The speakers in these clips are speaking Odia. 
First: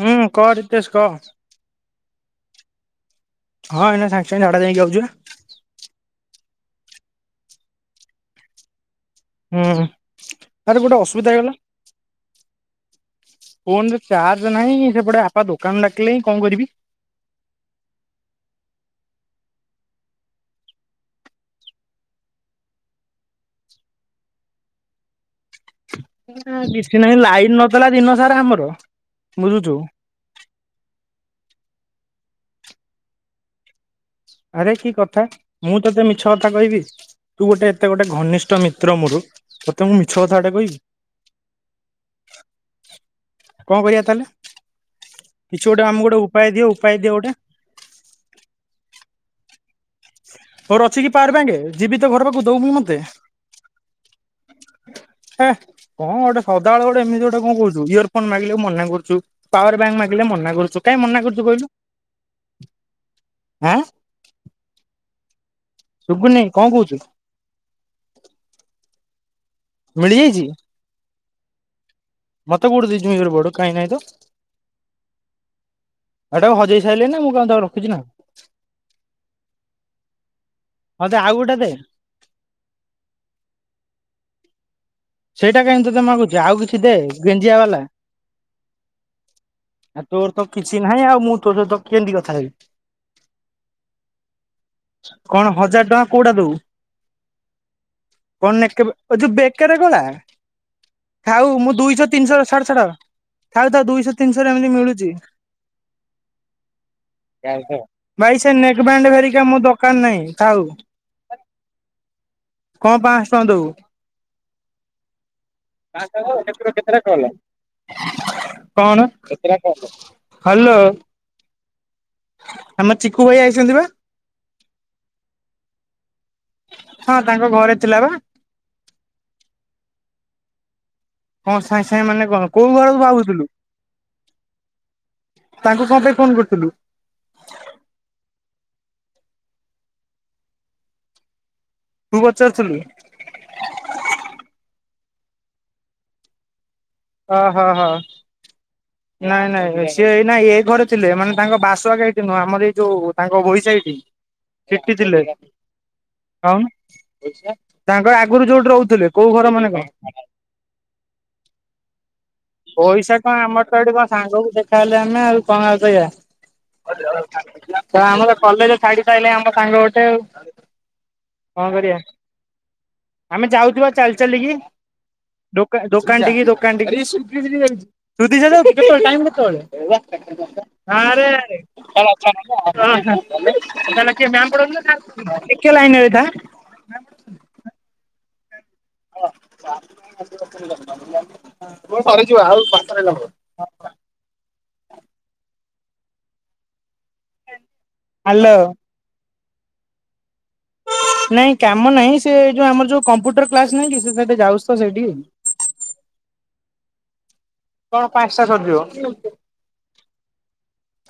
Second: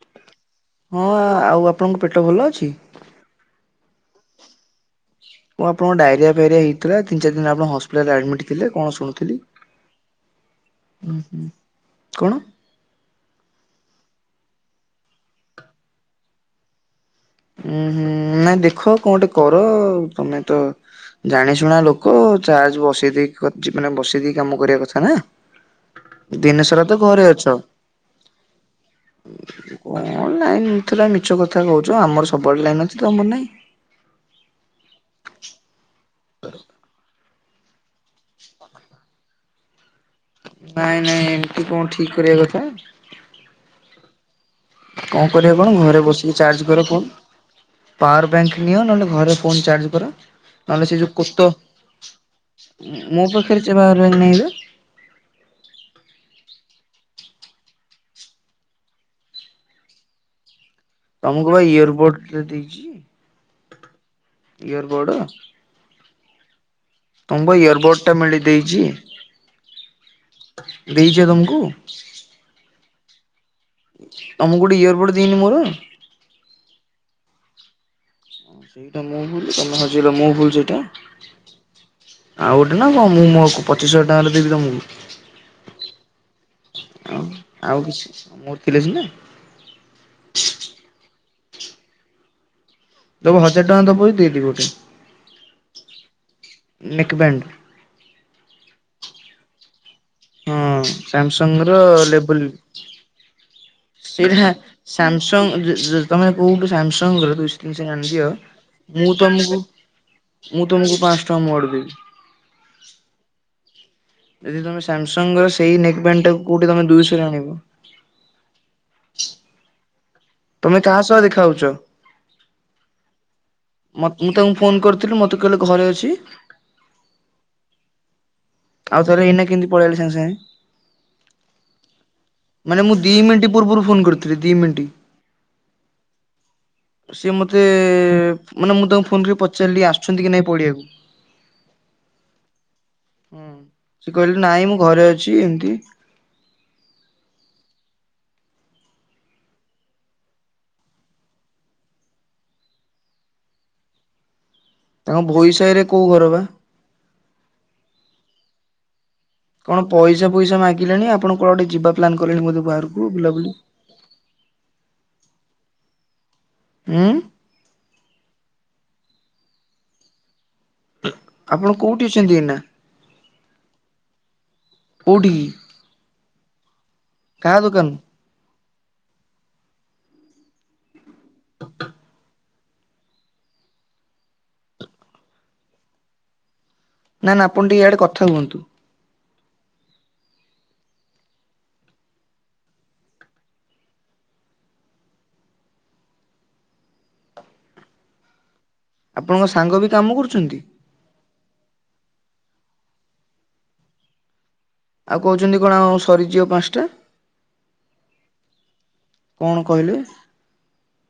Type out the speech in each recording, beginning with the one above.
ହୁଁ କହ ରିତେଶ କହ ହଁ ଆଉ ଆପଣଙ୍କର ପେଟ ଭଲ ଅଛି। ହଁ ଏଇନା ସାଙ୍ଗ ସାଙ୍ଗ ଝାଡା ଯାଇକି ଆଉଛୁ। କଣ ଆପଣଙ୍କ ଡଇରିଆ ଫାଇରିୟା ହେଇଥିଲା ତିନି ଚାର ଦିନ ଆପଣ ହସପିଟାଲରେ ଆଡମିଡି ଥିଲେ କଣ ଶୁ ହୁଁ ଆରେ ଗୋଟେ ଅସୁବିଧା ହେଇଗଲା। କଣ ଫୋନରେ ଚାର୍ଜ ନାହିଁ ସେପଟେ ବାପା ଦୋକାନ ଡାକିଲେ ହିଁ କଣ କରିବି? ହୁଁ ହୁଁ ନାଇଁ ଦେଖ କଣ ଗୋଟେ କର ତମେ ତ ଜାଣିଶୁଣା ଲୋକ ଚାର୍ଜ ବସେଇ ଦେଇ ଚି ମାନେ ବସେଇ ଦେଇକି କାମ କରିବା କଥା ନା। ଦିନ ସାରା ତ କିଛି ନାହିଁ ଘରେ ଅଛ। ଲାଇନି ନଥିଲା ଦିନ ସାରା ଆମର। ବୁଝୁଛୁ କଣ ଲାଇନ୍ ନଥିଲା ମିଛ କଥା କହୁଛ। ଆମର ସବୁଆଡ଼େ ଲାଇନ୍ ଅଛି ତ ଆମର ନାହିଁ। ଆରେ କି କଥା ମୁଁ ତୋତେ ମିଛ କଥା କହିବି? ତୁ ଗୋଟେ ଏତେ ଗୋଟେ ଘନିଷ୍ଠ ମିତ୍ର ମୋର। ତତେ ମୁଁ ମିଛ କଥା ନାଇଁ ନାଇଁ ଏମିତି କଣ ଠିକ କରିବା କଥା। କଣ କରିବା ତାହେଲେ? କଣ କରିବା କିଛି କଣ ଗୋଟେ ଘରେ ଆମକୁ ଗୋଟେ ବସିକି ଉପାୟ ଦିଅ ଚାର୍ଜ କର ଉପାୟ ଫୋନ୍। ଦିଅ ଗୋଟେ ପାୱାର ବ୍ୟାଙ୍କ ନିଅ ନହେଲେ ଘରେ ଫୋ ଚାର୍ଜ ତୋର ନହେଲେ ସେ ଅଛି କି ଯୋଉ ପାୱାର କୋତ ବ୍ୟାଙ୍କ ଯିବି ତୋ ଘର ପାଖକୁ ଦବୁ ମତେ ମୋ ପାଖରେ ସେ [inaudible] ନାଇଁ ବା। ହେ କଣ ଗୋଟେ ସଦାବେଳେ ଗୋଟେ ଏମିତି ଗୋଟେ କଣ କହୁଛୁ ଇୟର ଫୋନ ମାଗିଲେ ମନା କରୁଛୁ। ପାୱାର ବ୍ୟାଙ୍କ ମାାଗିଲ ମନା କରୁଛୁ। କାଇଁ ମନା କରୁଛୁ ତମକୁ ବା କହିଲୁ ଇୟରବୋର୍ଡ ଟେ ଦେଇଛି ଆଁ ଇୟରବୋର୍ଡ। ସୁବୁନି କଣ କହୁଛୁ? ତୁମକୁ ଇୟରବୋର୍ଟଟା ମିଳି ଦେଇଛି। ମିଳିଯାଇଛି। ଦେଇଛି ବା ତମକୁ। ମତ କୁଉଠୀ ଦେଇଚୁ ମ ଇଆରବୋର୍ଡ। ତମକୁ ଗୋଟେ ଇୟରପୋର୍ଟ ଦେଇନି ମୋର? ହେଇଟାକୁ ହଜେଇ ସାରିଲି ନା ମୁଁ କଁରେ ରଖଛି ନା। ସେଇଟା ମୁଁ ଭୁଲ ତମେ ହଜିଲ ମୁଁ ଭୁଲ ସେଇଟା। ହ ଯେ ଆଉ ଗୋଟେ ଦେ। ଆଉ ଗୋଟେ ନା କଣ ମୁଁ ମୋ ପଚିଶ ହଜାର ଟଙ୍କାରେ ଦେବି ତମକୁ। ସେଇଟା କାଇ ତୋତେ ମାଗୁଛ ଆଉ କିଛି ଦେ ଆଉ ଗେଞ୍ଜିଆ ଆଉ ବାଲା। କିଛି ମୋର ଥିଲେ ସିନା ଆଉ ତୋର ତ କିଛି ନାହିଁ ଆଉ ମୁଁ ତୋ ସହିତ କେମିତି କଥା ହେବି? ଦବୁ ହଜାର ଟଙ୍କା ଦବୁ ଯଦି ଦେଇଦେବି ଗୋଟେ କଣ ହଜାର ଟଙ୍କା କୋଉଟା ଦବୁ ନେକ୍ ବ୍ୟାଣ୍ଡ। କଣ ନ କେ ଯୋଉ ବେକାର ଗଳା। ହଁ ଥାଉ ସାମସଙ୍ଗ ମୁଁ ର ଦୁଇଶହ ତିନିଶହ ଲେବୁଲ ଛାଡ ଛାଡ ଥାଉ ଥାଉ ଦୁଇଶହ ତିନିଶହ ସେଇଟା ଏମିତି ମିଳୁଛି ସାମସଙ୍ଗ ଯୁ ଯୁ ତମେ କୋଉଠୁ ସାମସଙ୍ଗ ର ଦୂ [unintelligible] ଭାଇ ସେ ନେକ୍ ବ୍ୟାଣ୍ଡ ମୁଁ ହେରିକା ମୋ ତମକୁ ଦରକାର ନାହିଁ ଥାଉ ମୁଁ ତମକୁ ପାଂଶ ଟଙ୍କା ମୋଆଡୁ ଦେବୀ। କଣ ପାଂଶ ଟଙ୍କା ଦବୁ? ଯଦି ତମେ ସାମସଙ୍ଗ ର ସେଇ ନେକ୍ ବ୍ୟାଣ୍ଡା ଟା କଉଠି ତମେ ଦୁଇଶହରେ ଆଣିବ। କଣ [inaudible] ହ୍ୟାଲୋ ତମେ କାହା ସହ ଦେଖା ହଉଛ? ଆମ ଚିକୁ ଭାଇ ଆଇଛନ୍ତି ବା। ମତ ମୁଁ ତାଙ୍କୁ ଫୋନ କରିଥିଲି ମୋତେ କହିଲେ ଘରେ ଅଛି। ହଁ ତାଙ୍କ ଘରେ ଥିଲା ବା। ଆଉଥରେ ଏଇନା କିନ୍ତି ପଳେଇଲେ ସାଙ୍ଗେ ସାଙ୍ଗେ। କଣ ସାଙ୍ଗେ ସାଙ୍ଗେ ମାନେ କଣ କୋଉ ମାନେ ମୁଁ ଘରକୁ ଦି ଭାବୁଥିଲୁ ମିନିଟ ପୂର୍ବରୁ ଫୋନ କରିଥିଲି ଦି ମିନିଟ। ତାଙ୍କୁ କଣ ପାଇଁ ଫୋନ କରିଥିଲୁ? ସିଏ ମୋତେ ମାନେ ମୁଁ ତାଙ୍କୁ ଫୋନ କରି ପଚାରିଲି ଆସୁଛନ୍ତି କି ନାଇଁ ପଡିଆକୁ। ତୁ ପଚାରୁ ଥିଲୁ? ହୁଁ ସିଏ କହିଲେ ନାଇଁ ମୁଁ ଘରେ ଅଛି ଏମତି। ଅ ହ ହ। ହଁ ନାଇଁ ନାଇଁଁ ସିଏ ଏଇନା ଏ ଘରେ ଥିଲେ ମାନେ ତାଙ୍କ ବାସକେ ଏଇଠି ନୁହଁ ଆମର ଏଇ ଯୋଉ ତାଙ୍କ ଗୋହି ସାଇଟି। ସେଟି ତାଙ୍କ ଥିଲେ ଭୋଇ ସାହି ରେ କୋଉ ଘର ବା? କଉନୁ ତାଙ୍କର ଆଗୁରୁ ଯୋଉଟି ରହୁଥିଲେ। କୋଉ ଘର ମାନେ କଣ ପଇସା ପଇସା ମାଗିଲେଣି ଆପଣ କୁଆଡେ ଯିବା ପ୍ଲାନ କଲେଣି ବୋଧେ। ବାହାରକୁ ପଇସା କଣ ବୁଲାବୁଲି। ଆମର ତ ଏଠି କଣ ସାଙ୍ଗକୁ ଦେଖାହେଲେ ଆମେ ଆଉ କଣ ଆଉ କହିବା। ହୁଁ [unintelligible] ଆମର କଲେଜ ଛାଡି ସାଇଲଇଁ ଆମ ସାଙ୍ଗ ଗୋଟେ ଆଉ। କଣ ଆପଣ କରିବା କୋଉଟି ଅଛନ୍ତି ଏଇନା? ଆମେ ଯାଉଥିବା ଚାଲି ଚାଲିକି କୋଉଠି କି? ଦୋକା ଦୋକାନ ଠିକି ଦୋକାନ ଠିକି। କାହା [unintelligible] ଦୋକାନରୁ ଟାଇମ୍ କେତେବଳେ ଆରେ ଆରେ। ନା ନା କିଏ ମ୍ୟାମ୍ ପଢଉଥିଲେ ନା ଟିକେ ଲାଇନରେ ରହି ଥା। ନା ନା ଆପଣ ଟିକେ ଇଆଡେ କଥା ହୁଅନ୍ତୁ। [unintelligible] ସରିଯିବ ଆଉ [unintelligible] ହାଲୋ। ଆପଣଙ୍କ ସାଙ୍ଗ ବି କାମ କରୁଛନ୍ତି। ନାଇଁ କାମ ନାଇଁ ସେ ଯୋଉ ଆମର ଯୋଉ କମ୍ପୁଟର କ୍ଲାସ ନୁହେଁ କି ସେ [unintelligible] ଯାଉଚି ତ ସେଇଟିକି। ଚନ୍ତି କଣ ଆଉ ସରିଯିବ ପାଞ୍ଚଟା। ହଁ ପାଞ୍ଚଟା ସରିଯିବ। କଣ କହିଲେ?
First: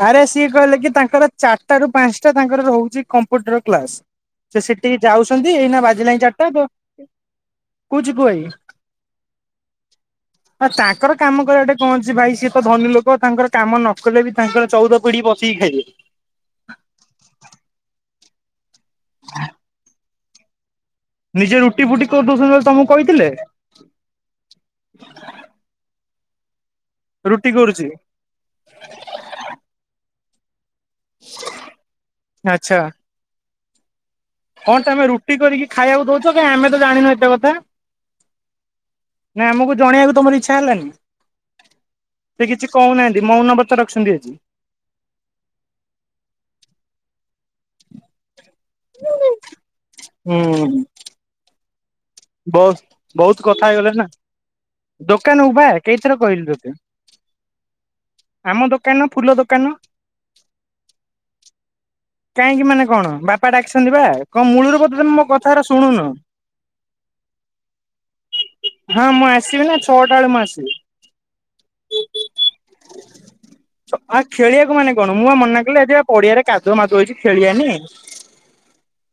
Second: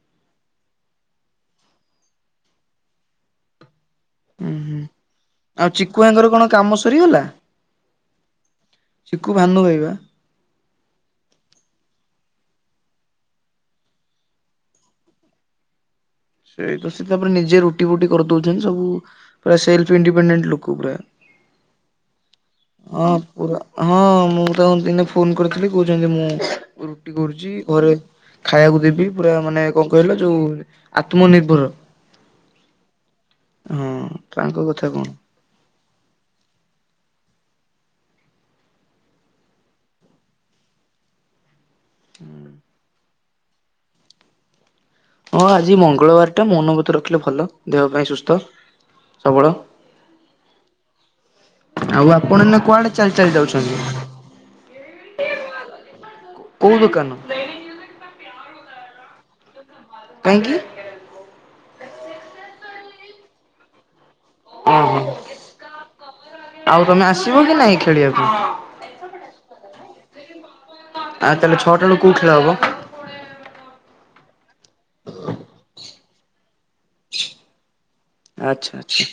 ଆରେ ସିଏ କହିଲେ କି ତାଙ୍କର ଚାରଟାରୁ ପାଞ୍ଚଟା ତାଙ୍କର ରହୁଚି କମ୍ପୁଟର କ୍ଲାସ। ହୁଁ ସେ ହୁଁ ସେଟିକି ଯାଉସନ୍ତି ଆଉ ଏଇନା ଚିକୁ ବାଜିଲାଇଁ ଭାଇଙ୍କର କଣ ଚାରଟା ତ କାମ ସରିଗଲା? କୋଉ ଚିକୁ ଭାଇ ସିକୁ ଭାନୁ ଭାଇ ବା। ଆ ତାଙ୍କର କାମ କରିଆ ଠେଇ କଣ ଅଛି ଭାଇ ସିଏ ତ ଧନୀ ଲୋକ ତାଙ୍କର କାମ ନ କଲେ ବି ତାଙ୍କର ଚଉଦ ପିଢି ବସିକି ଖାଇବେ। ସେଇ ତ ସେ ତାପରେ ନିଜେ ରୁଟି ଫୁଟି କରିଦଉଛନ୍ତି ସବୁ ସେଲ୍ଫ ଇଣ୍ଡିପେଡେଣ୍ଡ ଲୋକ ପୁରା। ନିଜେ ରୁଟି ଫୁଟି କରି ଦଉସନ୍ତି [unintelligible] ତମୁକୁ ହଁ କହିଥିଲେ? ପୁରା ହଁ ମୁଁ ତାଙ୍କୁ ଦିନେ ଫୋନ କରିଥିଲି କହୁଛନ୍ତି ମୁଁ ରୁଟି କରୁଚି ଘରେ ଖାଇଆକୁ ଦେବି ପୁରା ମାନେ କଣ କହିଲ ଯୋଉ ଆତ୍ମନିର୍ଭର ଆଚ୍ଛା ହଁ ତାଙ୍କ କଥା କଣ? ଟି କରିକି ଖାଇଆକୁ ଦଉଚ କାଇଁ ଆମେ ତ ଜାଣିନୁ ଏତେ କଥା। ନା ଆମୁକୁ ଜଣେଇଆକୁ ତମର ଇଚ୍ଛା ହେଲାନି। ସେ କିଛି କହୁନାହାଁନ୍ତି ମୌନବତ ରଖିସନ୍ତି ଆଜି। ହଁ ଆଜି ମଙ୍ଗଳବାର ଟା ମୌନବତ ରଖିଲେ ଭଲ। ଦେହ ପାଇଁ ସୁସ୍ଥ ସବଳ ହୁଁ ଆଉ ଆ ପଣ ଏଇନା ବହୁତ କୁଆଡେ ଚାଲି ଚାଲି ଯାଉଛନ୍ତି? ଦୋକାନୁକୁ ବା କେଇଥର କହିଲି ତତେ। କୋଉ ଦୋକାନ ଆମ ଦୋକାନ ଫୁଲ ଦୋକାନ। କାହିଁକି? କାହିଁକି ମାନେ କଣ ବାପା ଡାକିସନ୍ତି ବା। କଣ ମୂଳୁରୁ ବୋଧ ଓହୋ ହୁଏ ମୋ କଥା ଏରା ଶୁଣୁନ। ଆଉ ତମେ ଆସିବ କି ନାଇଁ ଖେଳିବାକୁ ହଁ ମୁଁ ଆସିବି ନା ଛଅଟା ବେଳେ ମୁଁ ଆସିବି। ଆଉ ତାହେଲେ ଛଅଟା ବେଳୁକୁ କୋଉ ଖେଳ ହବ? ଆ ଖେଳିଆକୁ ମାନେ କଣ ମୁଁ ବା ମନାକଲି ଆଜି ବା ପଡିଆରେ କା ଦୁଅ ମାଦୁଅ ହେଇଚି ଖେଳିଆନି। ଆଛା ଆଚ୍ଛା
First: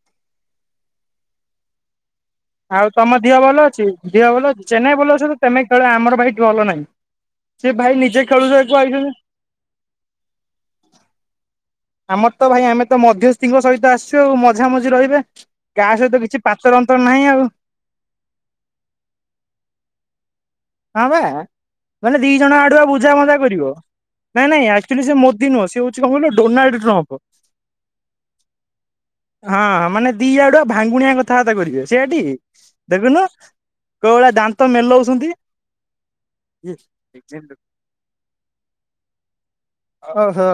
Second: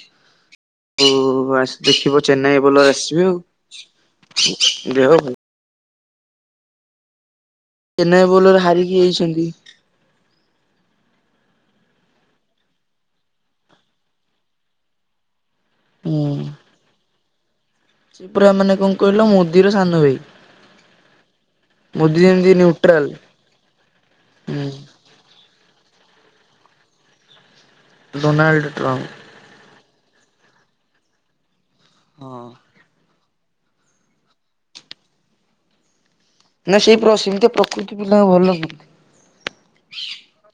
ଆଉ ଆସ ଦେଖିବ ଚେନ୍ନାଇ ଆଉ ବୋଲର ତମ ଆସିବେ ଦିହ ଭଲ ଅଛି ଦିହ ଭଲ ଅଛି ଚେନ୍ନାଇ ଆଉ ଭଲ ଦେହ ଅଛ ତ ତମେ ଖେଳ ଆମର ଭାଇ ଦେହ ଭଲ ନାହିଁ ସେ ଭାଇ ନିଜେ ଚେନ୍ନାଇ ବୋଲର ଖେଳୁଆକୁ ହାରିକି ଆଇଛନ୍ତି। ଯାଇଛନ୍ତି ଆମର ତ ଭାଇ ଆମେ ତ ମଧ୍ୟସ୍ତିଙ୍କ ସହିତ ଆସିଛୁ ଆଉ ମଝାମଝି ରହିବେ। କାହା ହୁଁ। ସହିତ କିଛି ପାତର ଅନ୍ତର ନାହିଁ ଆଉ। ସେ ପୁରା ମାନେ କଁ କହିଲ ମୋଦିର ସାନ ଭାଇ। ହଁ ବା ମୋଦି ମାନେ ଦି ଯେମିତି ଜଣ ଆଡୁଆ ନ୍ୟୁଟ୍ରାଲ ବୁଝା ମୁଝା କରିବ। ନାଇଁ ନାଇଁ ହୁଁ। ଆକ୍ଚୁଆଲି ସେ ମୋଦ ନୁହଁ ସେ ହଉଛି କଁ କହିଲ ଡୋନଲ୍ଡ ଟ୍ରମ୍ପ। Donald Trump. ହଁ ମାନେ ଦିଆଡୁଆ ଭାଙ୍ଗୁଣିଆ କଥାବାର୍ତ୍ତା କରିବେ ସେଇଆ ଟି। ହଁ ଦେଖୁନୁ କୋଉ ଭଳିଆ ଦାନ୍ତ ମେଲଉଛନ୍ତି। ନା ସେଇ ପ୍ର ସେମତିଆ ପ୍ରକୃତି ପିଲା ଭଲ ନୁହୁନ୍ତି। ଓ ହୋ।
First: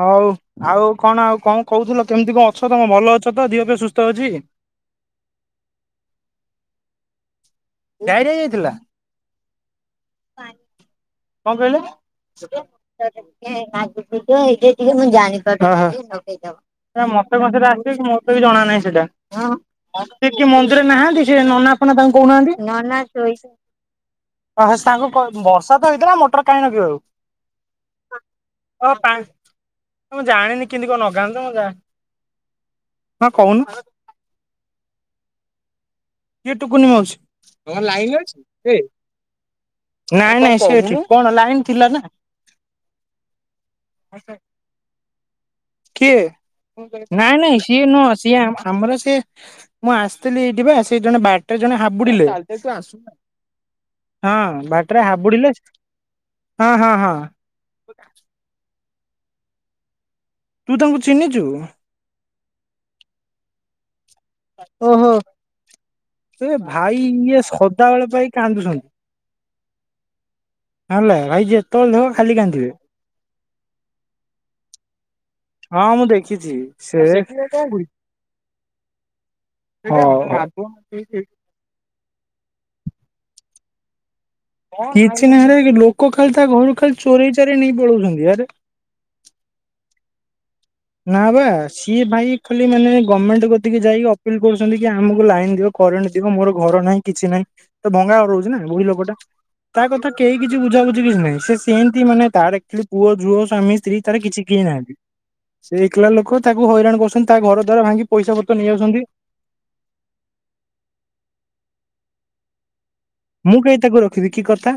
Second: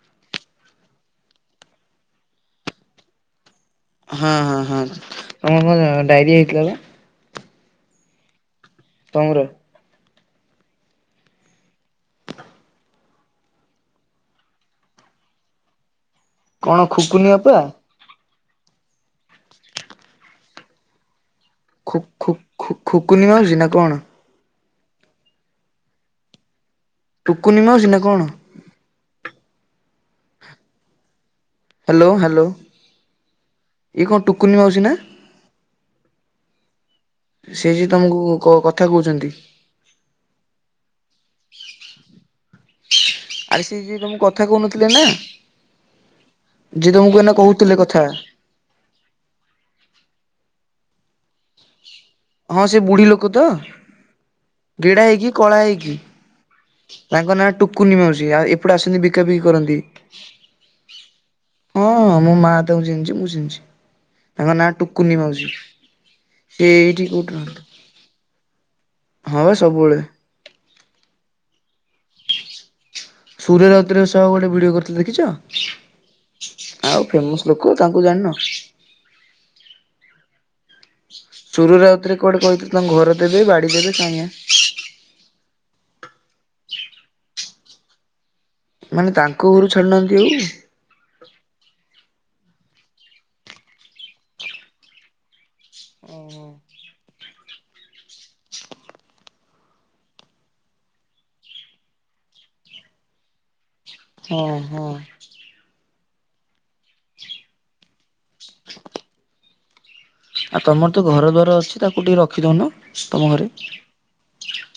ହଉ ଆଉ କଣ ଆଉ କଁ କହୁଥିଲ କେମିତି କଁ ଅଛ ତମ ଭଲ ଅଛ ତ ଧିଅ ଫିଅ ସୁସ୍ ହଁ ହଁ ହଁ ତମର କଁ ଡାଇରିଆ ହେଇଥିଲା ବା। ଡାଇରିଆ ହେଇ ଯାଇଥିଲା। ତମର। କଁ କହିଲ। [unintelligible] କଣ ଖୁକୁନି ଅପା [unintelligible] ଖୁ ଖୁ [unintelligible] ଖୁ ଖୁକୁନି ମାଉସୀ ନା କଣ? [unintelligible] ଟୁକୁନି ମାଉଛି ନା କଣ। [unintelligible] ହାଲୋ ହାଲୋ ହଁ କହୁନ ଇଏ କଣ ଟୁକୁନି ମାଉସି ନା। କିଏ ଟୁକୁନି ମାଉସୀ? ସେ ଯିଏ ଲାଇନ ତମକୁ ଅଛି କ କଥା କହୁଛନ୍ତି। ନାଇଁ ନାଇଁ। ଆରେ ସିଏ ତମକୁ କଥା କହୁ ନଥିଲେ ଏଇନା। କିଏ ନାଇଁ ନାଇଁ କହୁଥିଲେ ସିଏ କଥା। ନୁହଁ ସିଏ ଆ ଆମର ସିଏ ମୁଁ ଆସିଥିଲି ଏଇଠି ବା ସେ ଜଣେ ବାଟରେ ଜଣେ ହାବୁଡିଲେ। ହଁ ସେ ବୁଢୀ ଲୋକ ତ ବାଟରେ ଗେଢା ହେଇକି ହାବୁଡିଲେ କଳା ହେଇକି। ହଁ ହଁ ହଁ ତାଙ୍କ ନାଁ ଟୁକୁନି ମାଉସୀ ଆଉ ଏପଟେ ଆସନ୍ତି ବିକା ବିକି କରନ୍ତି। ତୁ ତାଙ୍କୁ ଚିହ୍ନିଛୁ। ହଁ ମୋ ମା ତାଙ୍କୁ ଜିଣିିଛି ମୁଁ ଜିଣିିଛି। ତାଙ୍କ ନା ଓହୋ ଟୁକୁନି ମାଉଛି ସିଏ ଏଇଠି। କୋଉଠି ରହନ୍ତି କାନ୍ଦୁୁଛନ୍ତି। ହଁ ବା ସବୁବେଳେ। ହେଲା ଭାଇ ଯେତେବେଳେ ଦେଖିବ ଖାଲି କାନ୍ଦିବେ। ସୂର ରାଉତୁ ରାଏ ସହ ଗୋଟେ ଭିଡ଼ିଓ କରିଥିଲେ ଦେଖିଛ। ହଁ ମୁଁ ଦେଖିଛି ଆଉ ସେ ଫେମସ ଲୋକ ତାଙ୍କୁ ଜାଣିନ? ହ ଉଁ। ସୁରୁ ରାଉତ ରାଏର କୁଆଡେ କହିଥିଲେ ତାଙ୍କୁ ଘର ଦେବେ ବାଡି ଦେବେ କାଇଁ ନାଇଁ। କିଛି ନାଁଇ ରେ ଇଏ ଲୋକ ଖାଲି ତା ଘରୁ ଖାଲି ଚୋରେଇ ଚୋରେଇ ନେଇ ପଳଉଛନ୍ତି ଆରେ। ମାନେ ତାଙ୍କ ଘରୁ ଛାଡିୁନାହାନ୍ତି ଆଉ। ନା ବା ସିଏ ଭାଇ ଖାଲି ମାନେ ଗମେଣ୍ଟ କତିକି ଯାଇକି ଅପିଲ କରୁଛନ୍ତି କି ଆମକୁ ଲାଇନ ଦିଅ। କରେଣ୍ଟ ଦିଅ ଓହୋ। ମୋର ଘର ନାହିଁ କିଛି ନାହିଁ ସେ ଭଙ୍ଗା ଘରେ ରହୁଛି ନା ବୁଢୀ ଲୋକଟା। ତା କଥା କେହି କିଛି ବୁଝା ବୁଝି କିଛି ନାହିଁ ସେମିତି ମାନେ ତାର ଆକଚୁଲି ପୁଅ ଝୁଅ ସ୍ବାମୀ। ସ୍ତ୍ରୀ ତାର କିଛି ହଁ କେହୀ ହଁ ନାହାନ୍ତି। ସେ ଏକଲା ଲୋକ ତାକୁ ହଇରାଣ କରୁଛନ୍ତି ତା ଘର ଦ୍ଵାରା ଭାଙ୍ଗି ପଇସା ପତ୍ର ନେଇ ଯାଉଛନ୍ତି। ଆଉ ତମର ତ ଘର ଦ୍ୱାର ଅଛି ତାକୁ ଟିକେ ରଖିଦିଉନ ତମ ଘରେ। ମୁଁ କାହିଁ ତାକୁ ରଖିବି କି କଥା।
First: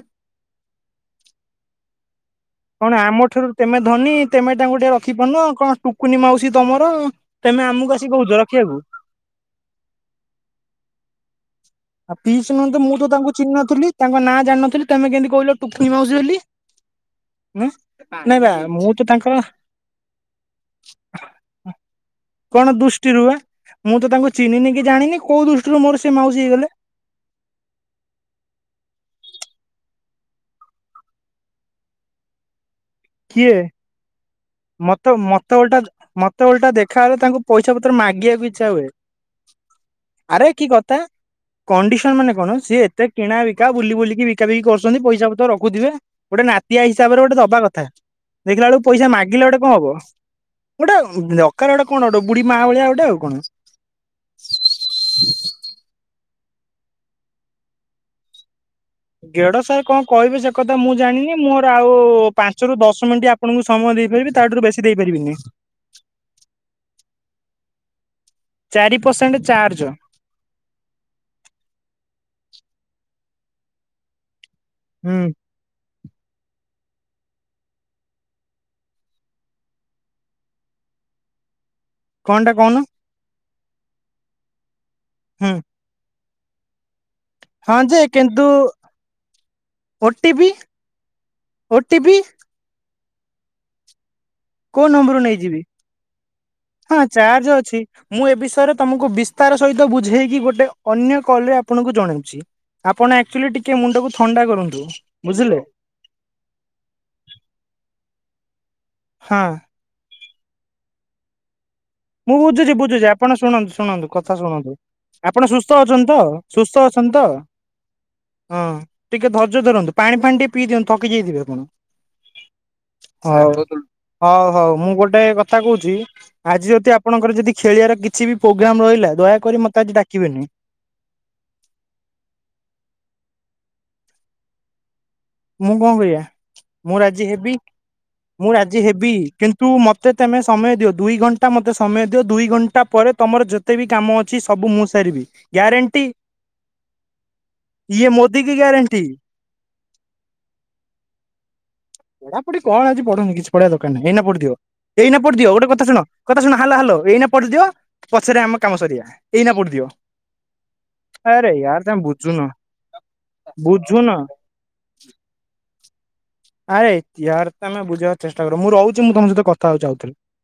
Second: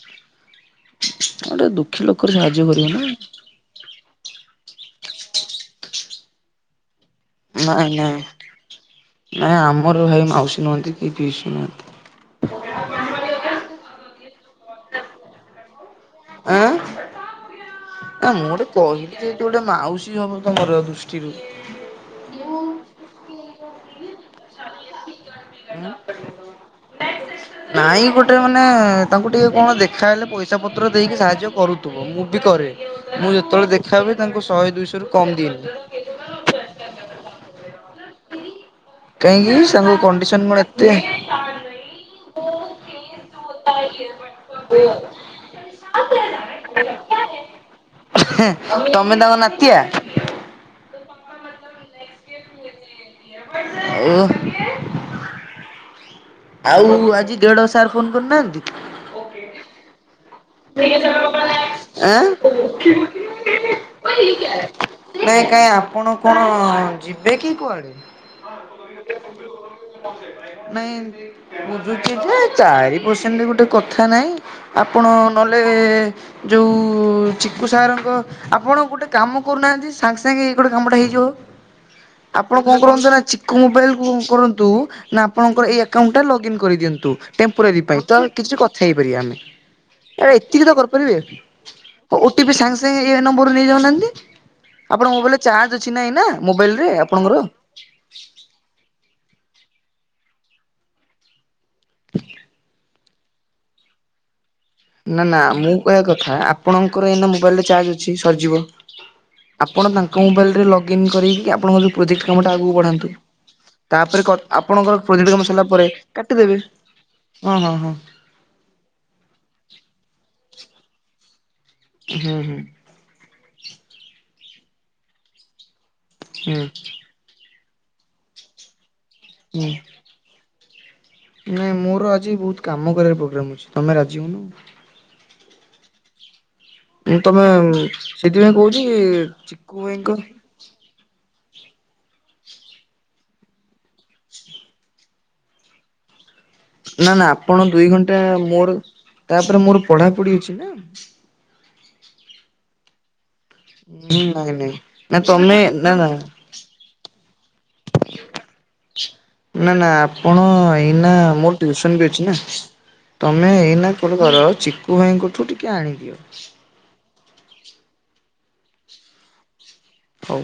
ଗୋଟେ ଦୁଃଖୀ ଲୋକର ଭା କଣ ଆମ ଠାରୁ ତେମେ ଧନୀ ତେମେ ତାଙ୍କୁ ଟିକେ ରଖି ପାରୁନ କଣ ଟୁକୁନି ମାଉସୀ ତମର। ତେମେ ନାଇଁ ଆମକୁ ନାଇଁ ଆସିକି କହୁଛ ରଖିବାକୁ। ନାଇଁ ଆମରି ଭାଇ ମାଉସୀ ନୁହନ୍ତି କି ପିଉସୀ ନୁହନ୍ତି। ଆଉ ପିସ୍ ନୁହନ୍ତୁ ମୁଁ ତ ତାଙ୍କୁ ଚିହ୍ନଥିଲ ତାଙ୍କ ନାଁ ଜାଣିନଥିଲି ତମେ କେମିତି କହିଲ ଟୁକୁନି ମାଉସି ବୋଲି ଆଁ ନା ନାଇଁ ବା ଗୋଟେ ମୁଁ କହିଲି ତ ତାଙ୍କ ଯେହେତୁ ଗୋଟେ ମାଉସୀ ହବ। ତମର ଦୃଷ୍ଟିରୁ। କଣ ଦୃଷ୍ଟିରୁୁବା ମୁଁ ତ ତାଙ୍କୁ ଚିହ୍ନିନି କି ଜାଣିନି କୋଉ ଦୃଷ୍ଟିରୁ ମୋର ସେ ମାଉସୀ ହେଇଗଲେ। ମାକ ନାଇଁ ଗୋଟେ ମାନେ ତାଙ୍କୁ ଟିକେ କଣ ଦେଖାହେଲେ ପଇସା ପତ୍ର ଦେଇକି ସାହାଯ୍ୟ କରୁଥିବ ମୁଁ ବି କରେ। ମୁଁ କିଏ ଯେତେବେଳେ ଦେଖାହୁଏ ତାଙ୍କୁ ଶହେ ଦୁଇଶହ ମତେ ରୁ କମ ମତେ ଦିଏ ଓଲଟା ନି। ମତେ ଓଲଟା ଦେଖାହେଲେ ତାଙ୍କୁ ପଇସା ପତ୍ର ମାଗିବାକୁ ଇଚ୍ଛା ହୁଏ। କାହିଁକି ସାଙ୍କ ଆରେ କଣ୍ଡିସନ କଣ କି ଏତେ। କଥା କଣ୍ଡିସନ ମାନେ କଣ ସିଏ ଏତେ କିଣା ବିକା ବୁଲି ବୁଲିକି କିଣା ବିକି କରୁଛନ୍ତି ପଇସା ପତର ରଖୁଥିବେ। ଗୋଟେ ନାତିଆ ହିସାବରେ ଗୋଟେ ଦବା କଥା ଦେଖିଲା ବେଳକୁ ପଇସା ତମେ ତାଙ୍କ ମାଗିଲେ ଗୋଟେ କଣ ନାତିଆ? ହବ। ଗୋଟେ [unintelligible] କଣ ଗୋଟେ ବୁଢୀ ମା ଭଳିଆ ଗୋଟେ ଆଉ କଣ। ଓ ଆଉ ଆଜି ଦେଢ ସାର ଫୋନ କରିନାହାନ୍ତି? ଗେଡ ସାର୍ କଣ କହିବେ ସେ କଥା ମୁଁ ଜାଣିନି ମୋର ଆଉ ଆଁ? ପାଞ୍ଚରୁ ଦଶ ମିନିଟ୍ ଆପଣଙ୍କୁ ସମୟ ଦେଇପାରିବି ତାଠାରୁ ବେଶୀ ଦେଇପାରିବିନି। ନାଇଁ କାଇଁ ଆପଣ କଣ ଯିବେ କି କୁଆଡେ? ଚାରି ପରସେଣ୍ଟ ଚାର୍ଜ। ନାଇଁ ବୁଝୁଛି ଯେ ଚାରି ପରସେଣ୍ଟ ଗୋଟେ କଥା ନାଇଁ ଆପଣ। ହୁଁ କଲେ ଯଉ ଚିକୁ ସାରଙ୍କ। ଆପଣ ଗୋଟେ କାମ କରୁନାହାନ୍ତି ସାଙ୍ଗେ ସାଙ୍ଗେ ଏଇ ଗୋଟେ କାମଟେ ହେଇଯିବ। କଣଟା ଆପଣ କଣ କହୁନ କରନ୍ତୁ ନା ଚିକୋ ମୋବାଇଲ କୁ କରନ୍ତୁ ନା ହୁଁ ଆପଣଙ୍କର ଏଇ ଆକାଉଣ୍ଟଟା ଲଗ ଇନ୍ କରିଦିଅନ୍ତୁ ତେମ୍ପ୍ରାରି ହଁ ଯେ ପାଇଁ ତ କିନ୍ତୁ କିଛିଟା କଥା ହେଇପାରିବା ଆମେ। ଆରେ ଓଟିପି ଏତିକି ତ ଓଟିପି କରିପାରିବେ ଓ ଟି ପି ସାଙ୍ଗେ ସାଙ୍ଗେ ଏଇ ନମ୍ବରରେ ନେଇଯାଉନାହାନ୍ତି। କୋଉ ଆପଣଙ୍କ ନମ୍ବରରୁ ମୋବାଇଲ ରେ ନେଇଯିବି? ଚାର୍ଜ ଅଛି ନା ଏଇନା ମୋବାଇଲ ରେ ହଁ ଆପଣଙ୍କର। ଚାର୍ଜ ଅଛି ମୁଁ ଏ ବିଷୟରେ ତମକୁ ବିସ୍ତାର ସହିତ ବୁଝେଇକି ଗୋଟେ ଅନ୍ୟ କଲରେ ଆପଣଙ୍କୁ ଜଣଉଛି ଆପଣ ଆକଚୁଆଲି ଟିକେ ମୁଣ୍ଡକୁ ଥଣ୍ଡା କରନ୍ତୁ। ନା ନା ବୁଝିଲେ ମୁଁ କହିବା କଥା ଆପଣଙ୍କର ଏଇନା ମୋବାଇଲରେ ଚାର୍ଜ ଅଛି ସରି ଯିବ। ହଁ। ଆପଣ ତାଙ୍କ ମୋବାଇଲରେ ଲଗ୍ଇନ୍ କରିକି ଆପଣଙ୍କ ଯଉ ମୁଁ ବୁଝୁଛି ବୁଝୁଛି ଆପଣ ଶୁଣନ୍ତୁ ଶୁଣନ୍ତୁ ତାପରେ କ କଥା ଶୁଣନ୍ତୁ ଆପଣଙ୍କର ପ୍ରୋଜେକ୍ଟ କାମ ଆପଣ ସରିଲା ସୁସ୍ଥ ପରେ ଅଛନ୍ତି ତ କାଟିଦେବେ ସୁସ୍ ସ୍ଥ ଅଛନ୍ତି ତ। ହଁ ହଁ ହଁ। ହଁ ଟିକେ ଧର୍ଯ୍ୟ ଧରନ୍ତୁ ପାଣି ଫାଣି ଟିକେ ପିଇ ଦିଅନ୍ତୁ ଥକି ଯାଇଥିବେ ଆପଣ। ହୁଁ ହୁଁ ହଉ ହଉ ହଉ ମୁଁ ଗୋଟେ କଥା କହୁଛି ଆଜି ଯ ଆପଣଙ୍କର ଯଦି ଖେଳିବାର କିଛି ବି ପ୍ରୋଗ୍ରାମ ରହିଲା ଦୟାକରି ହୁଁ। ମତେ ଆଜି ଡାକିବେନି। ନାଇଁ ମୋର ଆଜି ବହୁତ କାମ କରିବାର ପ୍ରୋଗ୍ରାମ ଅଛି ତମେ ରାଜି ହଉନ। ମୁଁ କଣ କରିବା ମୁଁ ରାଜି ହେବି ମୁଁ ସେଥିପାଇଁ କହୁଛି ରାଜି ହେବି କିନ୍ତୁ ଚିକୁ ଭାଇଙ୍କ ମତେ ତମେ ସମୟ ଦିଅ ଦୁଇ ଘଣ୍ଟା ମତେ ସମୟ ଦିଅ ଦୁଇ ଘଣ୍ଟା ପରେ ତମର ଯେତେ ବି କାମ ଅଛି ସବୁ ମୁଁ ସାରିବି। ଗ୍ୟାରେଣ୍ଟି। ନା ନା ଆପଣ ଦୁଇ ଇଏ ଘଣ୍ଟା ମୋଦି କି ମୋର ଗ୍ୟାରେଣ୍ଟି। ତାପରେ ମୋର ପଢା ପଢି ଅଛି ନା। ପଢାପଢ଼ି କଣ ଆଜି ପଢ଼ନି କି ବଢ଼ିଆ ଦୋକାନ ହୁଁ ଏଇନା ନାଇଁ ପଡିଥିବ ନାଇଁ ନା ଏଇନା ପଡିଥିବ ତମେ ଗୋଟେ କଥା ନା ଶୁଣ ନା କଥା ଶୁଣ ହାଲ ହାଲ ଏଇନେ ପଡିଥିବ। ନା ନା ଆପଣ ଏଇନା ମୁଁ ଆରେ ୟାର ଟିଉସନ୍ ତମେ ବି ଅଛି ନା। ବୁଝୁନ ତମେ ଏଇନା ବୁଝୁନ କଣ କର ଚିକୁୁ ଭାଇଙ୍କଠୁ ଟିକେ ଆଣି ଦିଅ। ଆରେ ୟାର ତମେ ବୁଝିବାକୁ ଚେଷ୍ଟା କର ମୁଁ ରହୁଚି ମୁଁ ତମ ସହିତ କଥା ହଉଚି ଆଉ ଥରେ। ହଉ।